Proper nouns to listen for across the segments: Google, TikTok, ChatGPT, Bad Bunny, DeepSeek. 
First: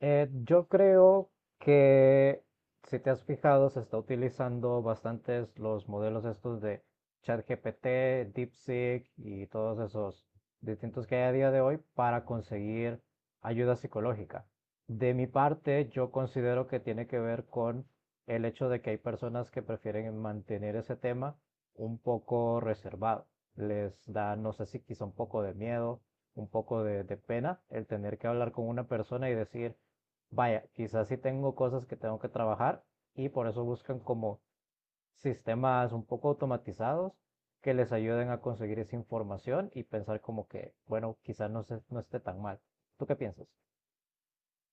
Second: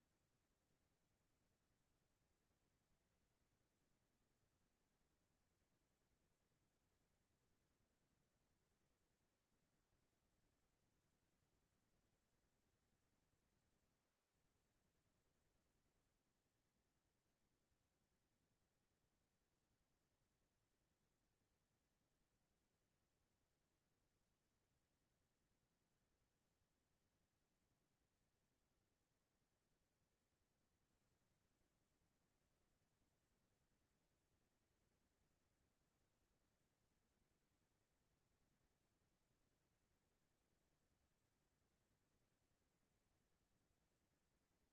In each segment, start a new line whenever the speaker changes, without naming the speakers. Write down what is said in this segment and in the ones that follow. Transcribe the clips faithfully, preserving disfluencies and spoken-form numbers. Eh, yo creo que si te has fijado, se está utilizando bastantes los modelos estos de ChatGPT, DeepSeek y todos esos distintos que hay a día de hoy para conseguir ayuda psicológica. De mi parte, yo considero que tiene que ver con el hecho de que hay personas que prefieren mantener ese tema un poco reservado. Les da, no sé si quizá un poco de miedo, un poco de, de pena el tener que hablar con una persona y decir, vaya, quizás sí tengo cosas que tengo que trabajar y por eso buscan como sistemas un poco automatizados que les ayuden a conseguir esa información y pensar como que, bueno, quizás no, se- no esté tan mal. ¿Tú qué piensas?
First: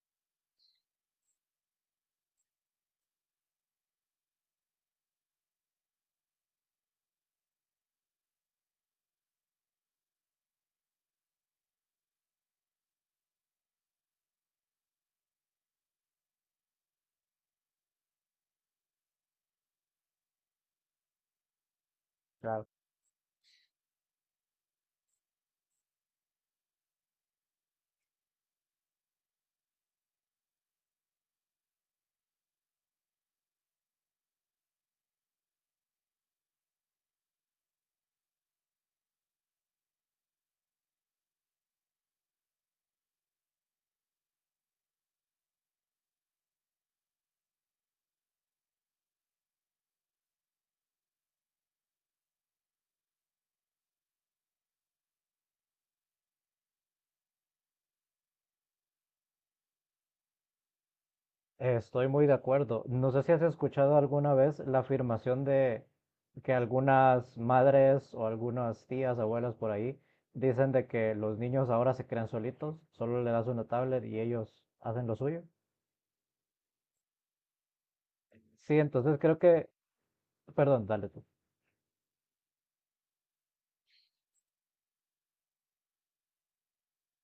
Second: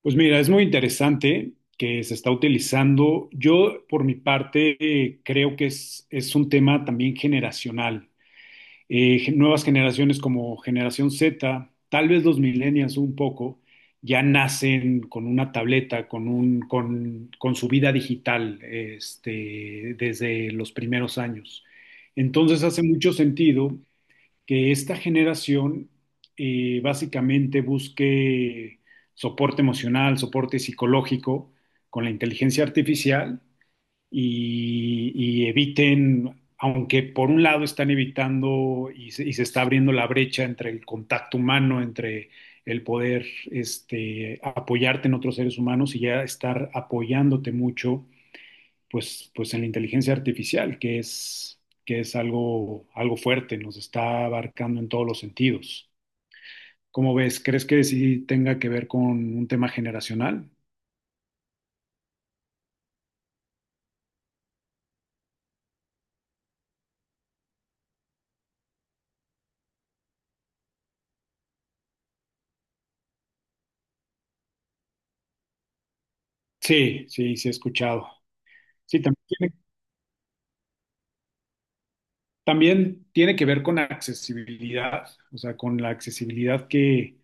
Pues mira, es muy interesante que se está utilizando. Yo, por mi parte, eh, creo que es, es un tema también generacional. Eh, gen- nuevas generaciones como generación Z, tal vez los millennials un poco, ya nacen con una tableta, con un, con, con su vida digital, este, desde los primeros años. Entonces
Claro.
hace mucho sentido que esta generación eh, básicamente busque soporte emocional, soporte psicológico con la inteligencia artificial y, y eviten, aunque por un lado están evitando y se, y se, está abriendo la brecha entre el contacto humano, entre el poder este, apoyarte en otros seres humanos y ya estar apoyándote mucho, pues, pues en la inteligencia artificial, que es, que es algo, algo fuerte, nos está abarcando en todos los sentidos. ¿Cómo ves? ¿Crees que sí tenga que ver con un tema generacional?
Estoy muy de acuerdo. ¿No sé si has escuchado alguna vez la afirmación de que algunas madres o algunas tías, abuelas por ahí dicen de que los niños ahora se crean solitos, solo le das una tablet y ellos hacen lo suyo?
Sí, sí, sí he escuchado.
Sí,
Sí,
entonces
también
creo
tiene,
que perdón, dale tú.
también tiene que ver con accesibilidad, o sea, con la accesibilidad que,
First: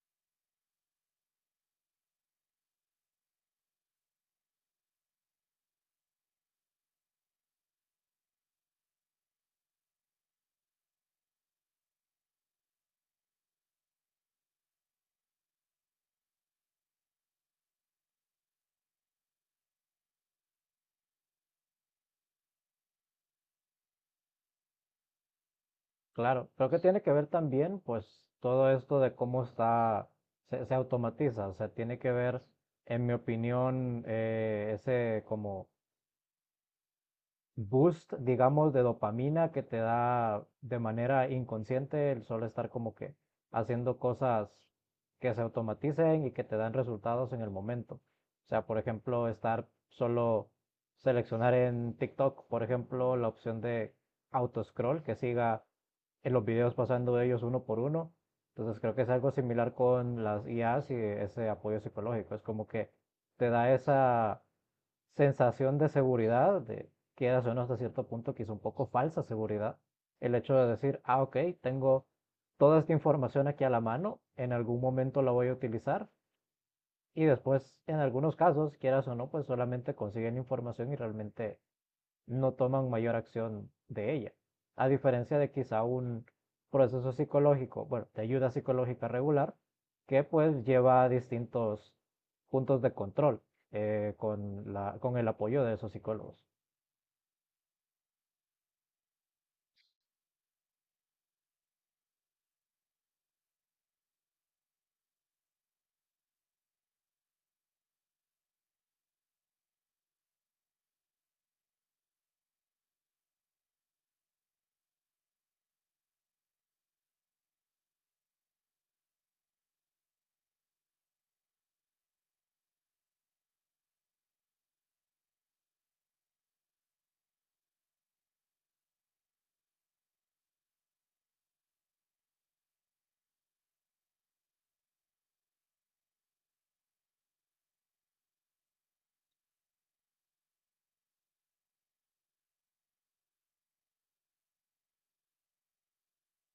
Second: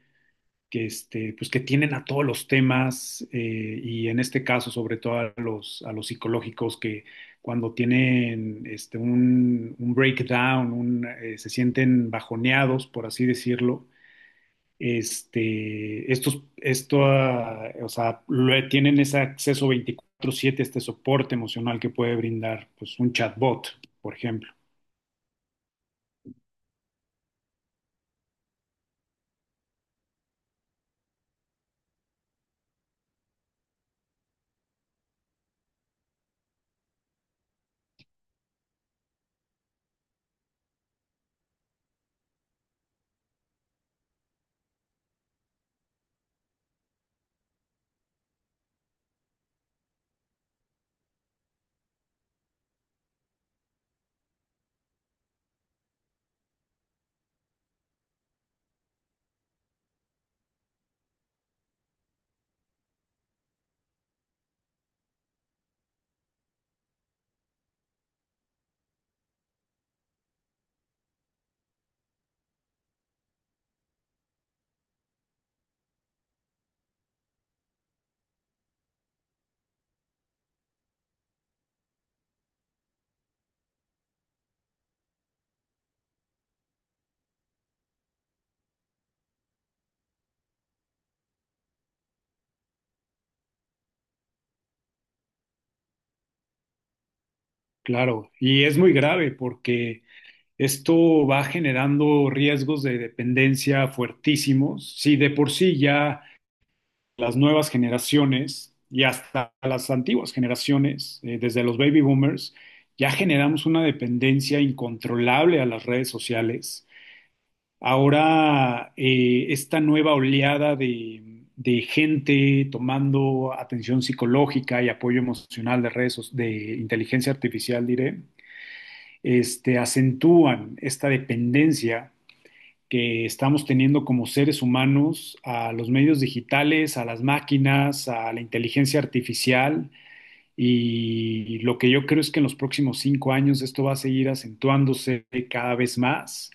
que, este, pues que tienen a todos los temas, eh, y en este caso sobre todo a los, a los psicológicos que cuando tienen este, un, un breakdown, un, eh, se sienten bajoneados, por así decirlo, este, estos, esto, ah, o sea, lo- tienen ese acceso veinticuatro siete, este soporte emocional que puede brindar, pues, un chatbot, por ejemplo.
Claro, creo que tiene que ver también, pues, todo esto de cómo está, se, se automatiza, o sea, tiene que ver, en mi opinión, eh, ese como boost, digamos, de dopamina que te da de manera inconsciente el solo estar como que haciendo cosas que se automaticen y que te dan resultados en el momento. O sea, por ejemplo, estar solo seleccionar en TikTok, por ejemplo, la opción de autoscroll que siga en los videos pasando de ellos uno por uno. Entonces creo que es algo similar con las I As y ese apoyo psicológico. Es como que te da esa sensación de seguridad de quieras o no, hasta cierto punto, quizá un poco falsa seguridad. El hecho de decir, ah, ok, tengo toda esta información aquí a la mano, en algún momento la voy a utilizar. Y después, en algunos casos, quieras o no, pues solamente consiguen información y realmente no toman mayor acción de ella. A diferencia de quizá un proceso psicológico, bueno, de ayuda psicológica regular, que pues lleva a distintos puntos de control eh, con, la, con el apoyo de esos psicólogos.
Claro, y es muy grave porque esto va generando riesgos de dependencia fuertísimos. Si de por sí ya las nuevas generaciones y hasta las antiguas generaciones, eh, desde los baby boomers, ya generamos una dependencia incontrolable a las redes sociales. Ahora, eh, esta nueva oleada de, de gente tomando atención psicológica y apoyo emocional de redes, so- de inteligencia artificial, diré, este, acentúan esta dependencia que estamos teniendo como seres humanos a los medios digitales, a las máquinas, a la inteligencia artificial. Y lo que yo creo es que en los próximos cinco años esto va a seguir acentuándose cada vez más.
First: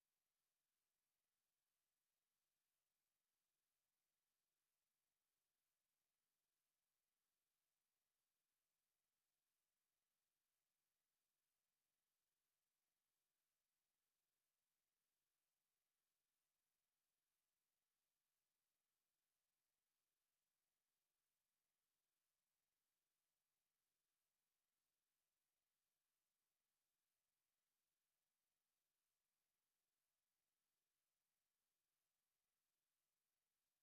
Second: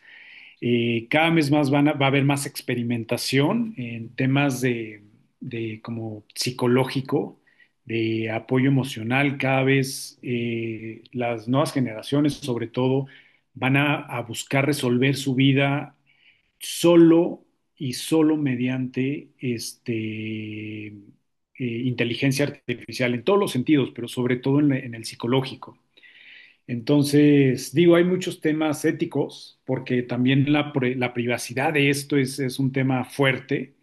Eh, cada vez más van a- va a haber más experimentación en temas de, de como psicológico, de apoyo emocional. Cada vez, eh, las nuevas generaciones, sobre todo, van a, a buscar resolver su vida solo, y solo mediante este, eh, inteligencia artificial en todos los sentidos, pero sobre todo en, la- en el psicológico. Entonces, digo, hay muchos temas éticos, porque también la, la privacidad de esto es, es un tema fuerte,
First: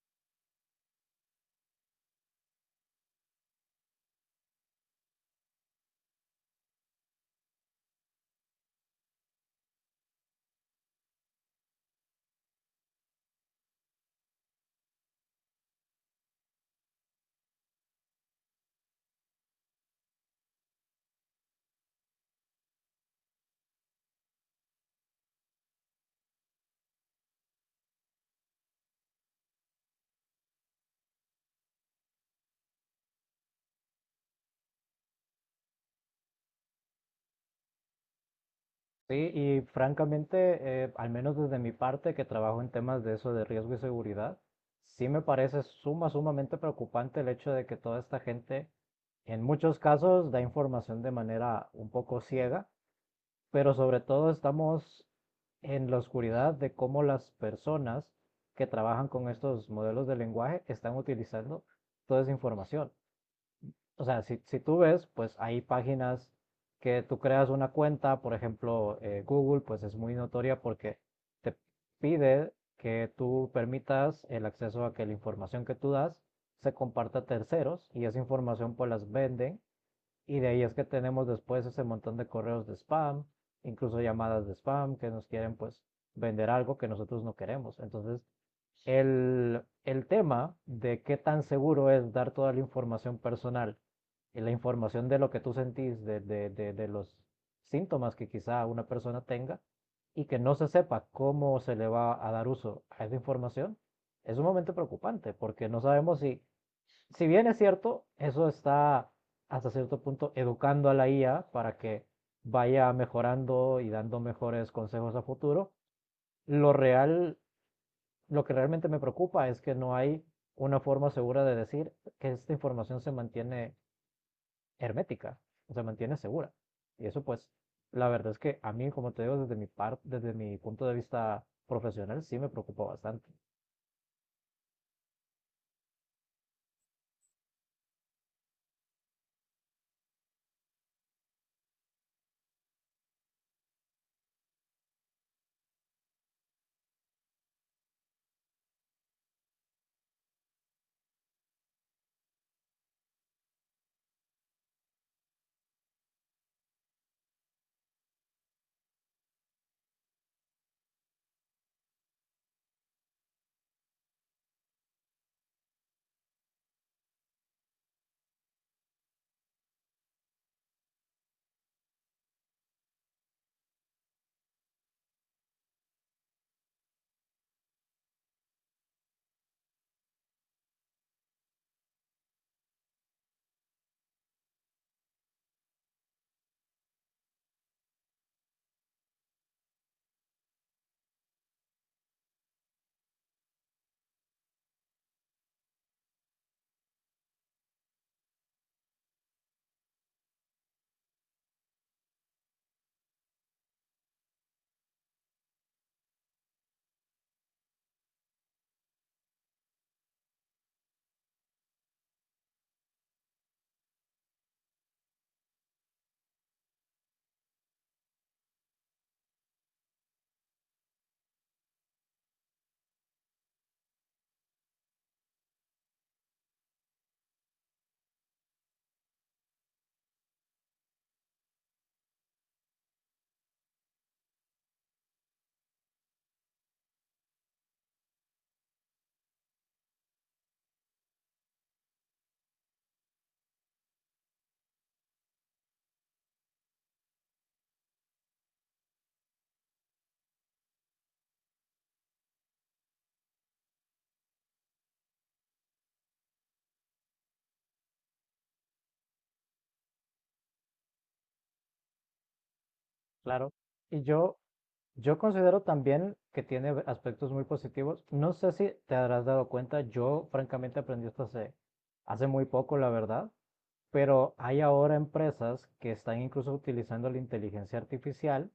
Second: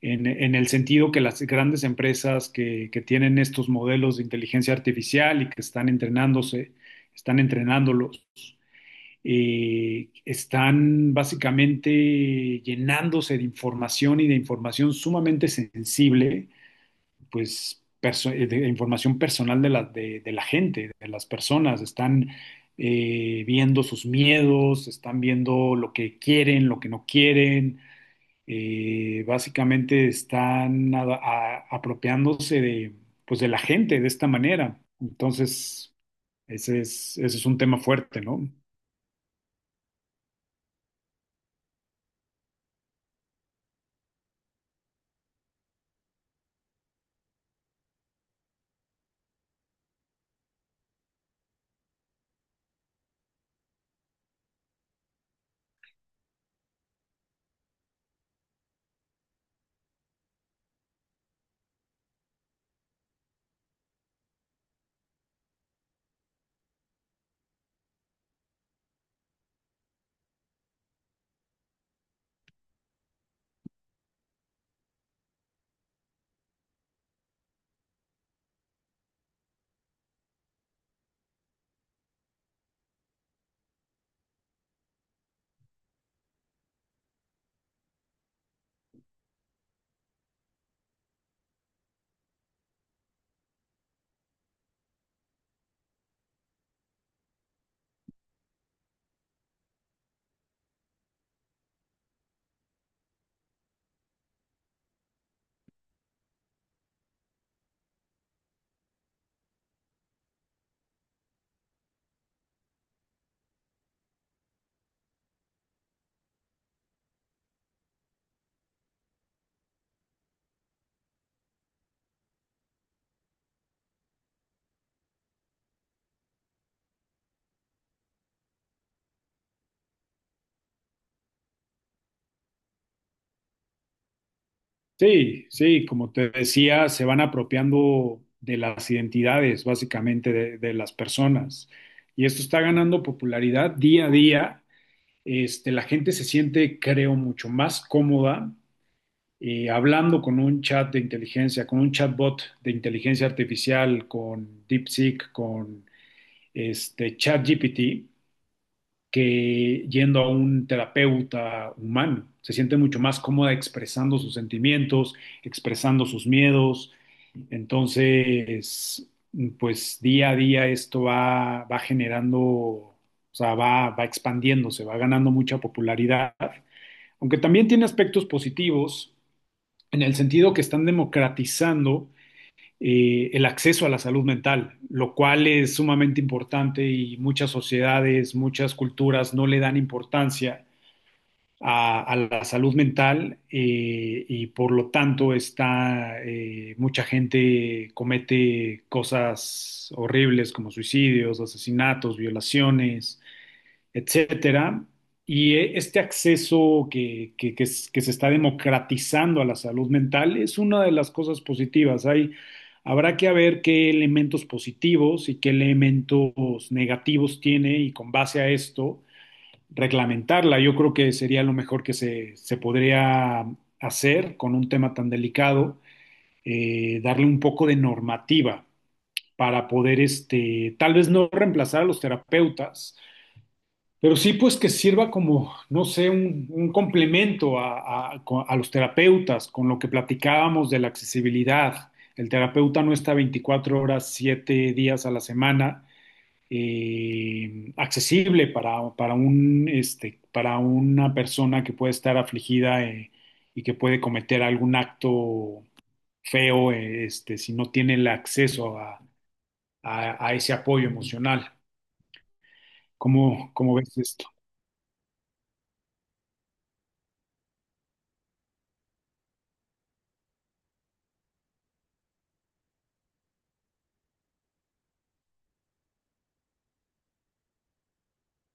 en, en el sentido que las grandes empresas que, que tienen estos modelos de inteligencia artificial y que están entrenándose, están entrenándolos, eh, están básicamente llenándose de información y de información sumamente sensible, pues perso- eh, de información personal de la, de, de la gente, de las personas, están, eh, viendo sus miedos, están viendo lo que quieren, lo que no quieren, eh, básicamente están a- a- apropiándose de, pues, de la gente de esta manera. Entonces, ese es, ese es un tema fuerte, ¿no?
Sí, y francamente, eh, al menos desde mi parte, que trabajo en temas de eso, de riesgo y seguridad, sí me parece suma, sumamente preocupante el hecho de que toda esta gente, en muchos casos, da información de manera un poco ciega, pero sobre todo estamos en la oscuridad de cómo las personas que trabajan con estos modelos de lenguaje están utilizando toda esa información. O sea, si, si tú ves, pues hay páginas que tú creas una cuenta, por ejemplo, eh, Google, pues es muy notoria porque te pide que tú permitas el acceso a que la información que tú das se comparta a terceros y esa información pues las venden y de ahí es que tenemos después ese montón de correos de spam, incluso llamadas de spam que nos quieren pues vender algo que nosotros no queremos. Entonces, el, el tema de qué tan seguro es dar toda la información personal y la información de lo que tú sentís, de, de, de, de los síntomas que quizá una persona tenga y que no se sepa cómo se le va a dar uso a esa información, es un momento preocupante porque no sabemos si, si bien es cierto, eso está hasta cierto punto educando a la I A para que vaya mejorando y dando mejores consejos a futuro, lo real lo que realmente me preocupa es que no hay una forma segura de decir que esta información se mantiene hermética, se mantiene segura. Y eso pues, la verdad es que a mí, como te digo, desde mi parte, desde mi punto de vista profesional, sí me preocupa bastante,
Sí, sí, como te decía, se van apropiando de las identidades, básicamente, de, de las personas. Y esto está ganando popularidad día a día. Este, la gente se siente, creo, mucho más cómoda, eh, hablando con un chat de inteligencia, con un chatbot de inteligencia artificial, con DeepSeek, con este, ChatGPT, que yendo a un terapeuta humano. Se siente mucho más cómoda expresando sus sentimientos, expresando sus miedos. Entonces, pues día a día esto va, va generando, o sea, va, va expandiéndose, va ganando mucha popularidad, aunque también tiene aspectos positivos en el sentido que están democratizando, eh, el acceso a la salud mental, lo cual es sumamente importante, y muchas sociedades, muchas culturas no le dan importancia a, a la salud mental, eh, y por lo tanto está, eh, mucha gente comete cosas horribles como suicidios, asesinatos, violaciones, etcétera. Y eh, este acceso que, que- que es- que se está democratizando a la salud mental es una de las cosas positivas. Hay, habrá que ver qué elementos positivos y qué elementos negativos tiene, y con base a esto reglamentarla. Yo creo que sería lo mejor que se, se podría hacer con un tema tan delicado: eh, darle un poco de normativa para poder, este, tal vez no reemplazar a los terapeutas, pero sí, pues que sirva como, no sé, un, un complemento a, a- co- a los terapeutas, con lo que platicábamos de la accesibilidad. El terapeuta no está veinticuatro horas, siete días a la semana, eh, accesible para, para un, este, para una persona que puede estar afligida, eh, y que puede cometer algún acto feo, eh, este, si no tiene el acceso a, a- a ese apoyo emocional. ¿Cómo,
claro.
cómo ves
Y
esto?
yo, yo considero también que tiene aspectos muy positivos. No sé si te habrás dado cuenta, yo francamente aprendí esto hace, hace muy poco, la verdad, pero hay ahora empresas que están incluso utilizando la inteligencia artificial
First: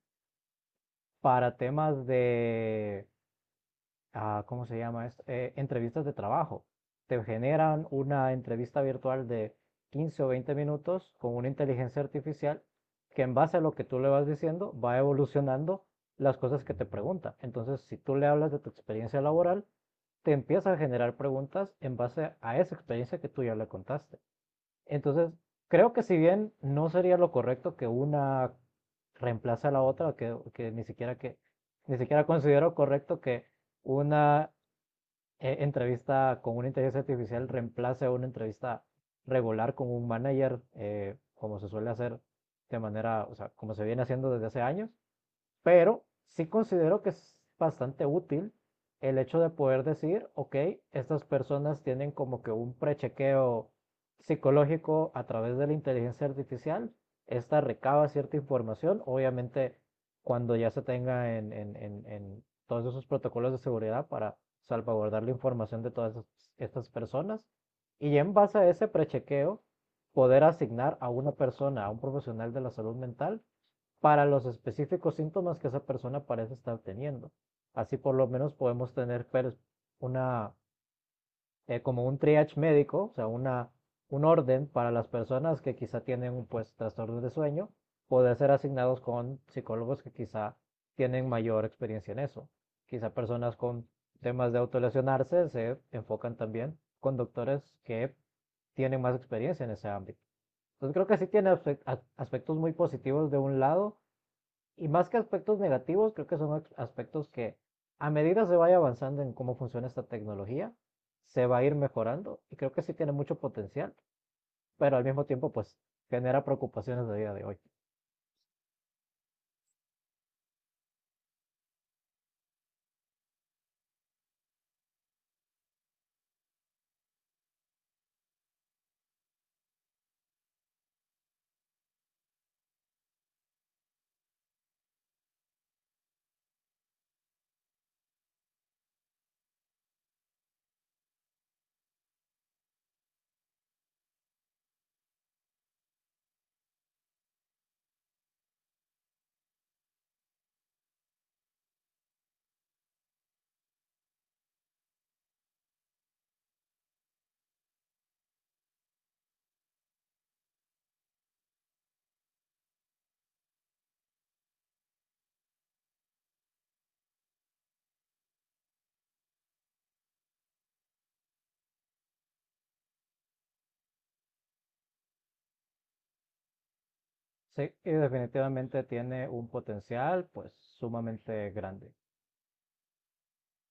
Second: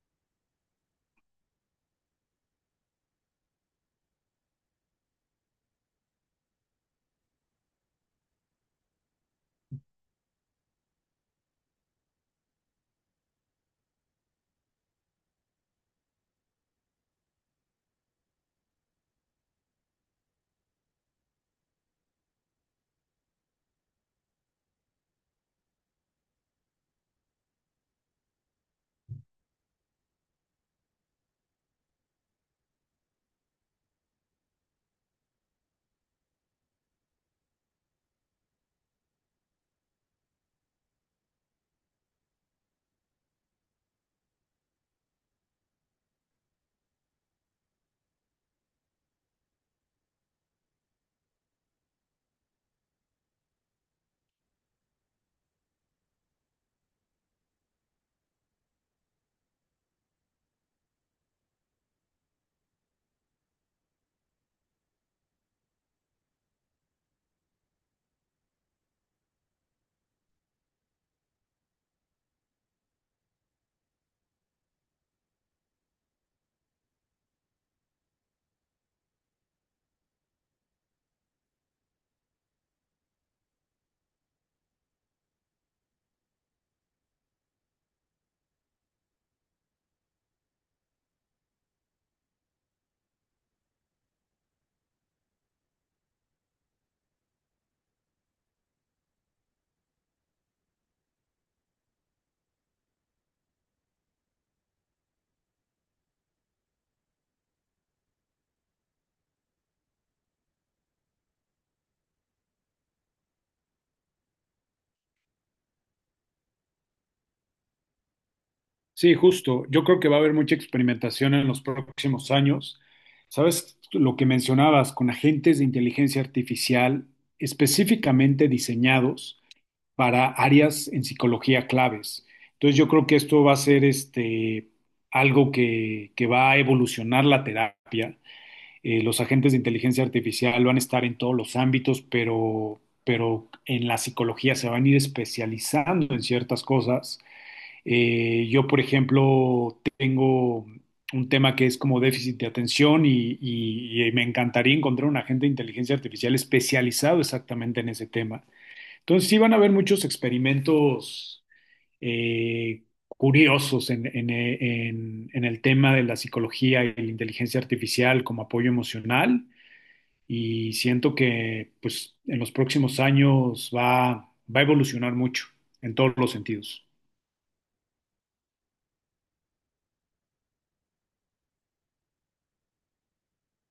para temas de, ah, ¿cómo se llama esto? Eh, entrevistas de trabajo. Te generan una entrevista virtual de quince o veinte minutos con una inteligencia artificial que en base a lo que tú le vas diciendo va evolucionando las cosas que te pregunta. Entonces, si tú le hablas de tu experiencia laboral, te empieza a generar preguntas en base a esa experiencia que tú ya le contaste. Entonces, creo que si bien no sería lo correcto que una reemplace a la otra, que, que ni siquiera que ni siquiera considero correcto que una eh, entrevista con una inteligencia artificial reemplace a una entrevista regular con un manager, eh, como se suele hacer de manera, o sea, como se viene haciendo desde hace años. Pero sí considero que es bastante útil el hecho de poder decir, ok, estas personas tienen como que un prechequeo psicológico a través de la inteligencia artificial. Esta recaba cierta información, obviamente cuando ya se tenga en, en- en- en todos esos protocolos de seguridad para salvaguardar la información de todas estas- personas. Y ya en base a ese prechequeo, poder asignar a una persona, a un profesional de la salud mental, para los específicos síntomas que esa persona parece estar teniendo. Así por lo menos podemos tener pues, una, eh, como un triage médico, o sea, una, un orden para las personas que quizá tienen pues trastornos de sueño, poder ser asignados con psicólogos que quizá tienen mayor experiencia en eso. Quizá personas con temas de autolesionarse se enfocan también con doctores que tienen más experiencia en ese ámbito. Entonces creo que sí tiene aspectos muy positivos de un lado y más que aspectos negativos, creo que son aspectos que a medida se vaya avanzando en cómo funciona esta tecnología, se va a ir mejorando y creo que sí tiene mucho potencial, pero al mismo tiempo pues genera preocupaciones de día de hoy.
Sí, justo. Yo creo que va a haber mucha experimentación en los próximos años. ¿Sabes lo que mencionabas? Con agentes de inteligencia artificial específicamente diseñados para áreas en psicología claves. Entonces yo creo que esto va a ser, este, algo que, que va a evolucionar la terapia. Eh, los agentes de inteligencia artificial van a estar en todos los ámbitos, pero, pero en la psicología se van a ir especializando en ciertas cosas. Eh, yo, por ejemplo, tengo un tema que es como déficit de atención, y, y- y me encantaría encontrar un agente de inteligencia artificial especializado exactamente en ese tema. Entonces, sí van a haber muchos experimentos, eh, curiosos en, en- en- en el tema de la psicología y la inteligencia artificial como apoyo emocional, y siento que, pues, en los próximos años va, va a evolucionar mucho en todos los sentidos.
Sí, y definitivamente tiene un potencial pues sumamente grande.